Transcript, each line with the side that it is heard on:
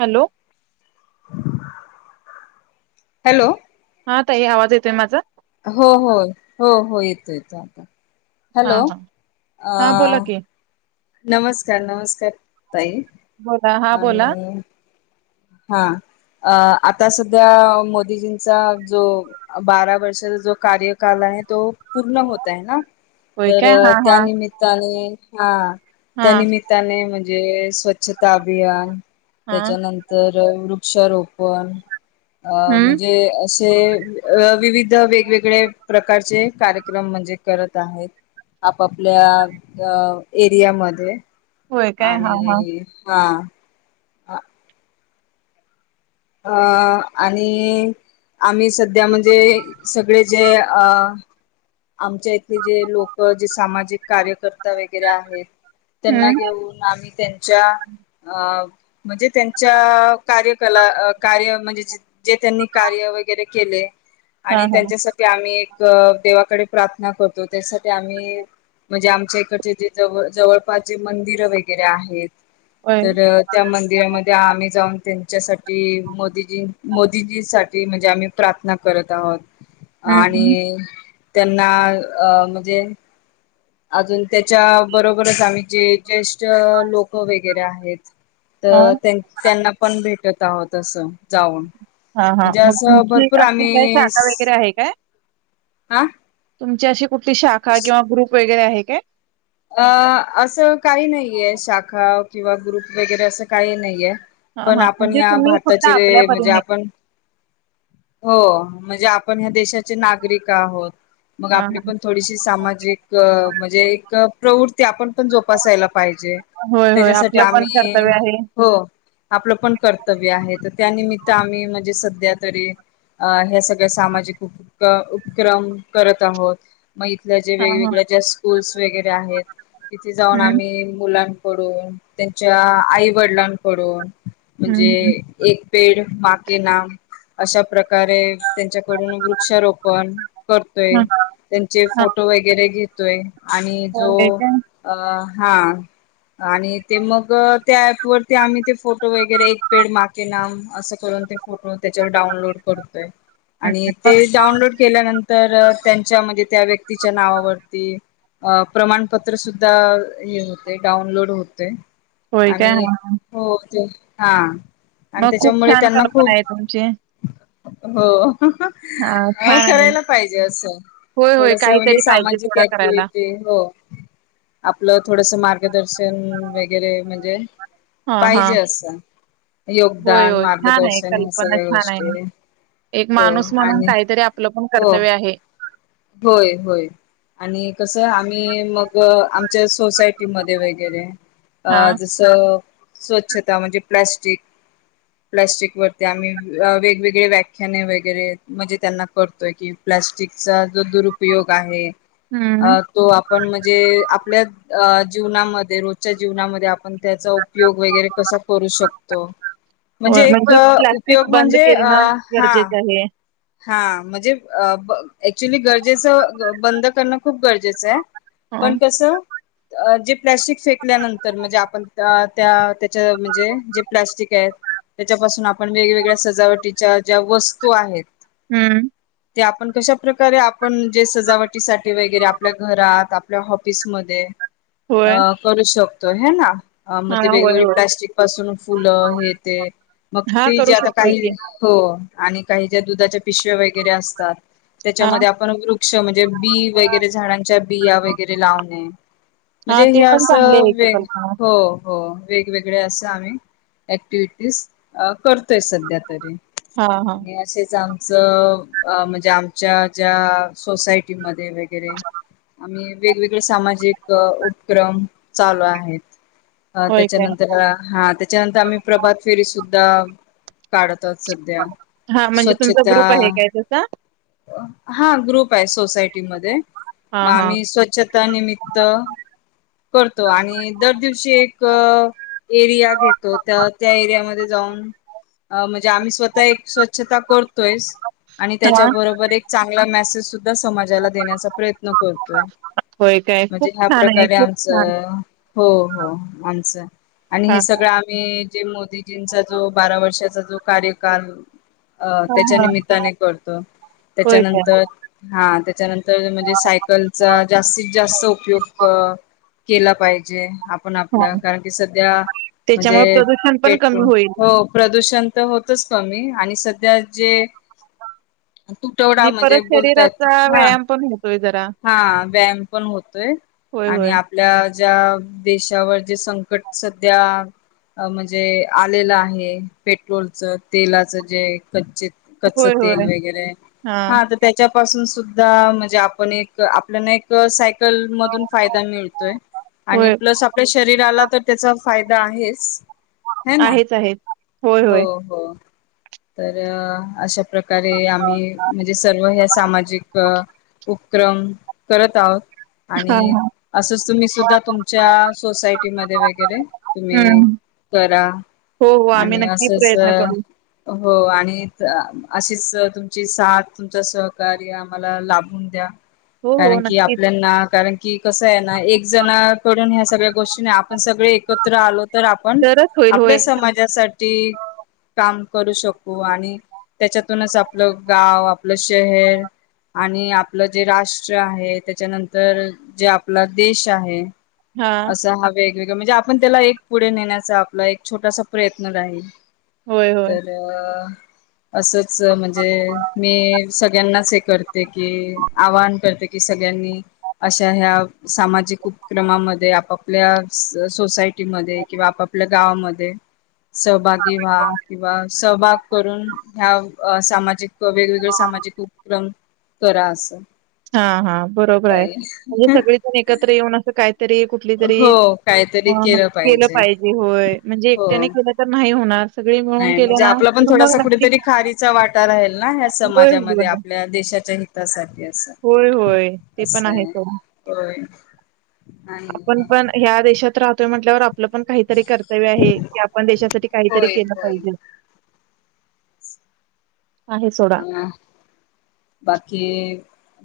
right: Hello
left: hello
right: हा ताई आवाज येतेय माझा?
left: हो हो हो हो येतो येतो आता
right: हा
left: हॅलो
right: हा हा बोला
left: अ
right: की
left: नमस्कार नमस्कार. ताई
right: बोला हा
left: आन
right: बोला
left: हा अ आता सध्या मोदीजींचा जो अ बारा वर्षाचा जो कार्यकाल हाय तो पूर्ण होत हाय ना?
right: होय
left: तर
right: काय हा हा
left: त्यामित्ताने हा.
right: हा
left: त्या निमित्ताने म्हण म्हणजे स्वच्छता अभियान
right: हा
left: त्याच्यानं तर वृक्षारोपण अ
right: हम्म
left: म्हणजे अ असे अ विविध वेगवेगळे प्रकारचे कार्यक्रम म्हणजे करत आहेत आपापल्या अ एरियामध्ये.
right: होय काय हा हा
left: आणि हा. हा. अ आणि आम्ही सध्या म्हणजे सगळे जे अ आमच्या इथे जे लोक जे सामाजिक कार्यकर्ता वगैरे आहेत. त्यांना
right: हम्म
left: घेऊन आम्ही त्यांच्या अ म्हंजे त्यांच्या कार्यकला कार्य म्हणजे जे जे त्यांनी कार्य वगैरे केले
right: हा
left: आणि
right: हा
left: त्यांच्यासाठी आम्ही एक अ देवाकडे प्रार्थना करतो त्यासाठी आम्ही म्हणजे आमच्या इकडचे जे जवळ जवळपास जे मंदिरं वगैरे आहेत.
right: होय
left: तर त्या मंदिरामध्ये आम्ही जाऊन त्यांच्यासाठी मोदीजी मोदीजी साठी म्हणजे आम्ही प्रार्थना करत आहोत. आणि
right: हम्म
left: त्यांना अ मजे अजून त्याच्या बरोबरच आम्ही जे ज्येष्ठ लोक वगैरे आहेत.
right: हा
left: तर त्यानं त्यांना पण भेटत जावं तस. जाऊन.
right: हा हा
left: म्हणजे
right: मग
left: असं
right: तुमची
left: भरपूर
right: अस काय शाखा वगैरे आहे काय?
left: आ
right: तुमची अशी कुठली शाखाय किंवा ग्रुप व वगैरे आहे काय?
left: अ असं काही नाईये शाखा किंवा ग्रुप वगैरे असं काही नाइये.
right: हा
left: पण
right: हा
left: आपण
right: म्हणजे तुम्ही फक्त आपल्या परीने
left: हो म्हणजे आपण ह्या देशा नगरिक आहोत, मग
right: हा
left: आपली
right: हा
left: पण थोडीशी सामाजिक म्हणजे एक प्रवृत्ती आपण पण जोपासायला पाहिजे.
right: होय होय
left: त्याच्यासाठी
right: आपलं पण
left: आम्ही
right: कर्तव्य आहे
left: हो आपलं पण कर्तव्य आहे. त्यानिमित्त आम्ही म्हणजे [unintelligible] द्या तरी अं ह्या सगळ्या सामाजिक उप उपक्रम करत आहोत. मग इथल्या जे
right: हा हा
left: वेगवेगळ्या ज्या स्कूल्स वगैरे आहेत तिथे जाऊन
right: हम्म
left: आम्ही मुलांना डून त्यांच्या आई वडिलांकडून
right: हम्म
left: म्हणजे
right: हम्म
left: एक पेड.... बाकी ना अशा अरे त्यांच्याकडून वृक्षारोपण करतोय.
right: हा
left: त्यांचे
right: हा
left: फोटो वगैरे घेत आणि जो
right: होय काय
left: अ हा. आणि ते मग त्या ऍप वरती आम्ही ते फोटो वगैरे एक पेड मा के नाम असं करून ते फोटो त्याच्यावर डा तय आणि
right: हम्म
left: ते
right: मग
left: डाऊनलोड केल्यानं तर त्यांच्या म्हणजे. त्या व्यक्तीच्या नावावरती प्रमाणपत्र सुद्धा हे होते. डाउनलोड होतय.
right: होय काय
left: आणि
right: हा
left: हो ते हा. आणि
right: मग.. खूप
left: त्याच्यामुळे
right: छान
left: त्यांना
right: कल्पना
left: खूप
right: आहे तुमची.
left: हो..
right: हा छान आहे.
left: करायला पाहिजे असं
right: होय, होय
left: थोडस म्हणजे
right: काहीतरी पाहिजे
left: सामाजिक
right: थोडा करायला.
left: ऍक्टिव्हटी हो, आपलं थोडस मार्गदर्शन वेग गेले म्हणजे?
right: हा हा.
left: पाहिजे असं.
right: होय,
left: योगदान
right: होय छान आहे
left: मार्गदर्शन ह्या
right: कल्पना
left: सगळ्या
right: छान
left: गोष्टी,
right: आहे. एक
left: हो
right: माणूस म्हणून
left: आणि
right: काहीतरी आपलं पण
left: हो
right: कर्तव्य आहे.
left: होय होय आणि कसं आम्ही मग आमच्या सोसायटीमध्ये वगैरे
right: हा.
left: अ जस.. स्वच्छता म्हणजे प्लॅस्टिक प्लॅस्टिक वरती आम्ही वेगवेगळे व्या ख्याणे वगैरे म्हणजे त्यांना करतोय की प्लॅस्टिकचा जो दुरुपयोग आहे.
right: हम्म.
left: अ तो आपण म्हणजे आपल्या अ जीवनामध्ये रोजच्या जीवनामध्ये आपण त्याचा उपयोग वगैरे कसा करू शकतो? म्हणजे..
right: होय,
left: एक
right: प्लास्टिक
left: उपयोग
right: बंद
left: म्हणजे अ
right: करणं
left: हा
right: गरजेचं आहे.
left: हा.. म्हणजे ऍक्च्युली गरजेच बंद करण खूप गरजेच आहे.
right: हा
left: पण कस? जे प्लॅस्टिक फेकल्यानंतर म्हणजे.. आपण त्या त्याच्या म्हणजे.. जे प्लॅस्टिक आहेत. त्याच्यापासून आपण वेगवेगळ्या सजावटीच्या ज्या वस्तू आहेत.
right: हम्म
left: ते आपण कशा प्रकारे आपण जे सजावटीसाठी वगैरे आपल्या घरात आपल्या ऑफिस मध्ये
right: होय.
left: अ करू शकतो. तो हे ना? अ म
right: हा
left: ते
right: होय,
left: वेगवेगळे
right: होय
left: प्लॅस्टिक पासून फुलं हे ते म
right: हा
left: ते जे
right: करू
left: आता
right: शकतोय
left: काही
right: की
left: हो. आणि काही ज दुधाच्या पिशव्या वैगरे असतात.
right: हा.
left: त्याच्यामध्ये आपण वृक्ष म्हणजे. बी.. वैगरे झाडांच्या बिया वगैरे लावणे.
right: हा
left: म्हणजे
right: ते
left: हे
right: पण
left: अस
right: चांगले आहे की
left: वे
right: कल्पना.
left: हो हो. वेगवेगळे असे आम्ही ऍक्टिविटीज करतोय सध्या तरी
right: हा हा.
left: आणि असेच आमचं. म्हणजे आमच्या ज्या सोसायटीमध्ये वगैरे आम्ही वेगवेगळे सामाजिक उपक्रम चालू आहेत. अ
right: होय काय.
left: त्याच्यानंतर हा त्याच्यानंतर आम्ही प्रभात फेरी सुद्धा [inaudible] काढतात सध्या.
right: हा म्हणजे तुमचा
left: स्वच्छता
right: ग्रुप आहे काय तसा
left: हा ग्रुप आहे सोसायटीमध्ये मग
right: हा हा.
left: आम्ही स्वच्छता निमित्त करतो आणि दर दिवशी एक एरिया घेतो त्या त्या एरियामध्ये म्हणजे आम्ही स्वतः करतोयस आणि
right: हा.
left: त्याच्याबरोबर एक चा किंवा मेसेज सुद्धा समाजाला देण्याचा प्रयत्न प्रयत्न करतोय
right: होय काय
left: म्हणजे
right: खूप
left: ह्या
right: छान आहे
left: प्रकारे
right: खूप छान
left: आमचं. हो हो माणसं. आणि
right: हा
left: हे सगळं आम्ही म्हणजे मोदीजींचा जो बारा वर्षाचा जो कार्यकाल. अ त्याच्या
right: हा
left: निमित्ताने करतो
right: होय काय
left: त्याच्यानंतर हा. [inaudible] तर म्हणजे सायकलचा जास्तीत जास्त उपयोग. केला पाहिजे. आपण आपल्या
right: हा
left: कारण की सध्या म्हणजे
right: त्याच्यामुळे प्रदूषण पण कमी
left: पेट्रोल
right: होईल
left: हो प्रदूषण तेअ होतच कमी आणि सध्या त्यात जे तुटवडा
right: आणि
left: म्हणजे
right: परत
left: बोलतायत
right: शरीराचा
left: हा,
right: व्यायाम पण होतोय जरा
left: हा व्यायाम पण होतोय
right: होय
left: आणि
right: होय
left: आपल्या. ज्या देशावर जे संकट सध्या म्हणजे आलेलं आहे, पेट्रोलचं तेलाचं जे. कच्चे. कच्च
right: होय
left: तेल
right: होय
left: वगैरे हा तर त्याच्या. पासून सुद्धा म्हणजे आपण एक आपल्याला एक साय सायकल मधून फायदा मिळतोय, आणि
right: होय
left: प्लस आपल्या शरीराला तर त्याचा. फायदा आहेच. है ना
right: आहेच-आहेच,
left: हो
right: हो-होय.
left: हो तर अशा प्रकारे आम्ही म्हणजे सर्व ह्या सामाजिक उपक्रम करत आहोत.
right: हा
left: आणि
right: हा
left: असंच तुम्ही सुद्धा तुमच्या सोसायटीमध्ये वगैरे तुम्ही
right: हम्म
left: करा
right: हो हो आम्ही
left: आणि
right: नक्की
left: असच-
right: प्रयत्न करू
left: आणि अशीच तुमची साथ तुमच सहकार्य आम्हाला लाभून द्या.
right: हो हो
left: कारण की
right: नक्की
left: आपल्याना कारण- कि कसंय ना एक जणकडून ह्या सगळ्या गोष्टी नाही आपण सगळे एकत्र आलो. तर आपण
right: तरच होईल होय
left: आपल्या समाजासाठी काम. करू शकू आणि त्याच्यातूनच आपलं गाव, आपलं शहर, आणि आपलं जे राष्ट्र आहे, त्याच्यानंतर जे आपला देश आहे.
right: हा
left: असं हावे- म्हणजे आपण त्याला एक पुढे नेण्याचा आपला एक छोटासा प्रयत्न राहील.
right: होय
left: तल्या असत. अस म्हणजे, मी सगळ्यांनाच एक करते कि, आवाहन करते कि, सगळ्यांनी अशा ह्या सामाजिक उपक्रमामध्ये, आपापल्या सोसायटीमध्ये किंवा आपापल्या गावामध्ये सहभागी व्हा.
right: होय
left: सहभाग करून, ह्या सामाजिक वेगवेगळे सामाजिक उपक्रम करा असं.
right: हा हा. बरोबर हाय म्हणजे सगळी जण एकत्र येऊन असं काय तरी, कुठली तरी, केलं पाहिजे. होय म्हणजे
left: हो
right: एकट्याने केलं तर नाही होणार. सगळे मिळून
left: नाही
right: केलं
left: म्हणजे,
right: ना
left: आपला पण
right: तर
left: थोडासा
right: मग
left: कुठेतरी खारीचा वाटा राहील ना, ह्या
right: होय,
left: समाजामध्ये,
right: होय.
left: आपल्या देशाच्या ही
right: होय होय. ते पण आहे, ओ
left: होय आणि
right: आपण पण ह्या देशात राहतोय म्हटल्यावर आप आपलं पण काहीतरी कर्तव्य आहे कि, आपण देशासाठी काहीतरी
left: होय
right: केलं
left: होय
right: पाहिजेल. आहे सोडा.
left: अ बाकी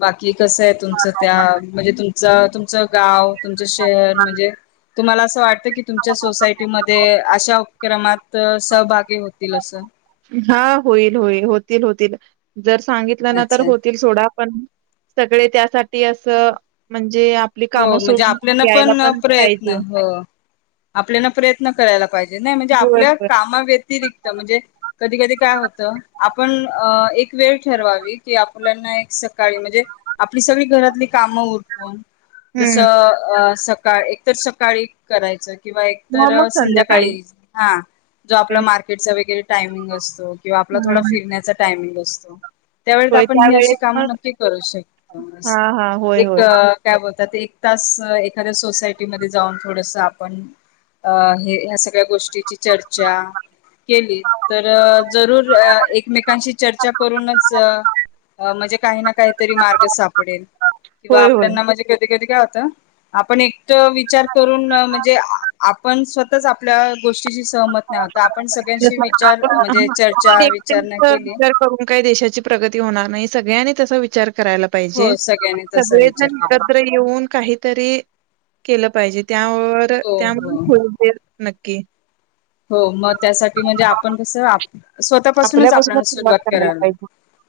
left: बा- कि कसंय तुमचं त्या म्हणजे तु- च- तुमचं गाव तुमचं शहर म्हणजे- तुम्हाला असं वाटतं की तुमच्या सोसायटीमध्ये अशा उपक्रमात सहभागी होतील असं.
right: हा होईल होईल होतील होतील जर- सांगितल् ना तर
left: अच्छा
right: होतील सोडा- पण सगळे त्यासाठी अस म्हणजे- आपली
left: हो
right: कामं
left: म्हणजे
right: सोडून
left: आपल्याना
right: यायला
left: पण प्रयत्न
right: पाहिजे
left: हो आपल्याना प्रयत्न करायला लागत. पाहिजे नाय म्हणजे
right: होय
left: आपल्या कामाव्यतिरिक्त म्हणजे कधी कधी काय होतं- आपण एक वेळ ठरवावी की आपल्याना एक सकाळी म्हणजे आपली सगळी घरातली कामं उरकून जस
right: हम्म
left: अ स सकाळ एक तरर सकाळी करायचं किंवा एक
right: मग
left: तर
right: मग
left: संध्याकाळी हा जो आपला
right: होय
left: मार्केटचा वगैरे टायमिंग असतो. किंवा आपला थोडा
right: हम्म
left: फिरण्याचा टायमिंग असतो. त्यावेळेत
right: होय
left: आपण ही अशी
right: त्यावेळेस
left: कामं
right: मग
left: नक्की करू शकतो.
right: हा
left: अस
right: हा होय
left: एक
right: होय
left: एक तास एखाद्या सोसायटी मध्ये जाऊन थोडस आपण ह सगळ्या गोष्टीची चर्चा केली तर जरूर एकमेकांशी चर्चा करूनच म्हणजे काही ना. काहीतरी मार्ग सापडेल किंवा
right: होय होय
left: ना कध [unintelligible] आपण एक विचार करून म्हणजे आपण स्वतःच आपल्या गोष्टीशी सहमत नाही होत आपण सगळ्यांशी विचार म्हणजे चर्चा
right: एकट
left: विचारणा केली
right: विचार करून काही देशाची प्रगती होणार नाही. सगळ्यांनी तसा विचार करायला पाहिजे
left: हो सगळ्यांनी तसा विचार
right: सगळेजण
left: करा
right: एकत्र येऊन काही तरी केलं पाहिजे. त्यावर
left: हो
right: त्या
left: हो
right: ख नक्की
left: हो मग त्यासाठी म्हणजे आपण कस स्वतःपासूनच आपल्याला
right: आपल्यापासूनच
left: सुरुवात
right: करायला
left: करायल
right: पाहिजे.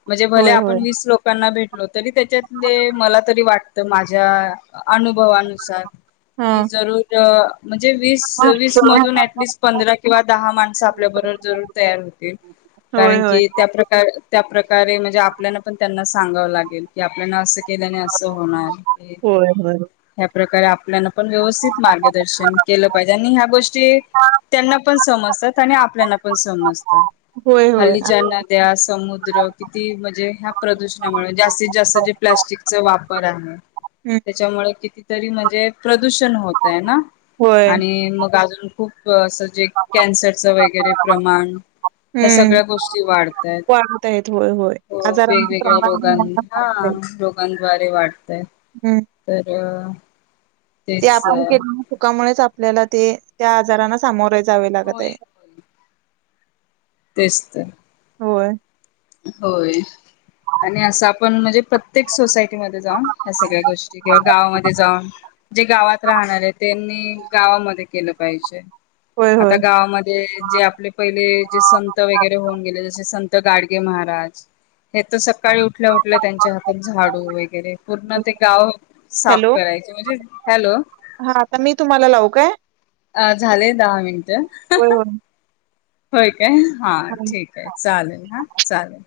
left: म्हणजे भले
right: होय
left: आपण
right: होय
left: वीस लोकांना भेटलो तरी त्याच्यातले मला तरी वाट. तर माझ्या अनुभवानुसार.. की
right: हा
left: जरूर म्हणजे वीस वीस मधून ऍटलिस्ट पंधरा किंवा दहा माणसं आपल्या बरोबर जरूर तयार होतील.
right: होय
left: कारण
right: होय
left: की [unintelligible] त्या प्रकारे म्हणजे आपल्या पण त्यांना सांगावं लागेल की आपल्याना अस केल्याने अस होणार.
right: होय होय.
left: त्या प्रकारे अपंग मॅडम आपण व्यवस्थित मार्गदर्शन केलं पाहिजे आणि ह्या गोष्टी त्यांना पण समजतात आणि आपल्याना पण समजतात.
right: होय होय.
left: हल्लीच्या नद्या समुद्र किती म्हणजे ह्या प्रदूषणामुळे जास्तीत जास्त जे प्लस्टिकचा वापर आहे
right: हम्म
left: त्याच्यामुळे किती. तरी म्हणजे प्र प्रदूषण होतय ना
right: होय
left: आणि मग अंग खूप असं कन्सरच वगरे प्रमाण ह्या
right: हम्म
left: सगळ्या गोष्टी वाटताय
right: वाढत आहेत होय होय. आजारांचे
left: वेगवेगळ्या
right: प्रमाण
left: रोगां
right: पण वाढत आहे.
left: ह रोगांवर ते वाढ
right: हम्म
left: तर
right: ते
left: तेच
right: आपण केलेल्या चुका मुळेच आपण आपल्याला ते त्या आजारांना सामोरे जावे लागतं आहे.
left: होय तेच तर
right: होय.
left: होय आणि असं आपण म्हणजे प्रत्येक सोसायटीमध्ये जाऊन ह्या सगळ्या गोष्टी किंवा गावामध्ये जाऊन जे गावात राहणारे त्यांनी गावामध्ये केलं पाहिजे.
right: होय,
left: आता
right: होय.
left: गावामध्ये जे आपले पहिले जे संत वगैरे होऊन गेले जसे संत तर गाडी ते महाराज हे तर सकाळी उठल्या उठल्या त्यांच्या हातात झाडू वगैरे पूर्ण ते गाव साफ
right: हॅलो,
left: करायचे म्हणजे हॅलो.
right: हा आता मी तुम्हाला लावू काय?
left: अ झाले दहा मिनटं.
right: होय,
left: होय. हा
right: होय.
left: ठीक आहे चालेल. हा! चालेल.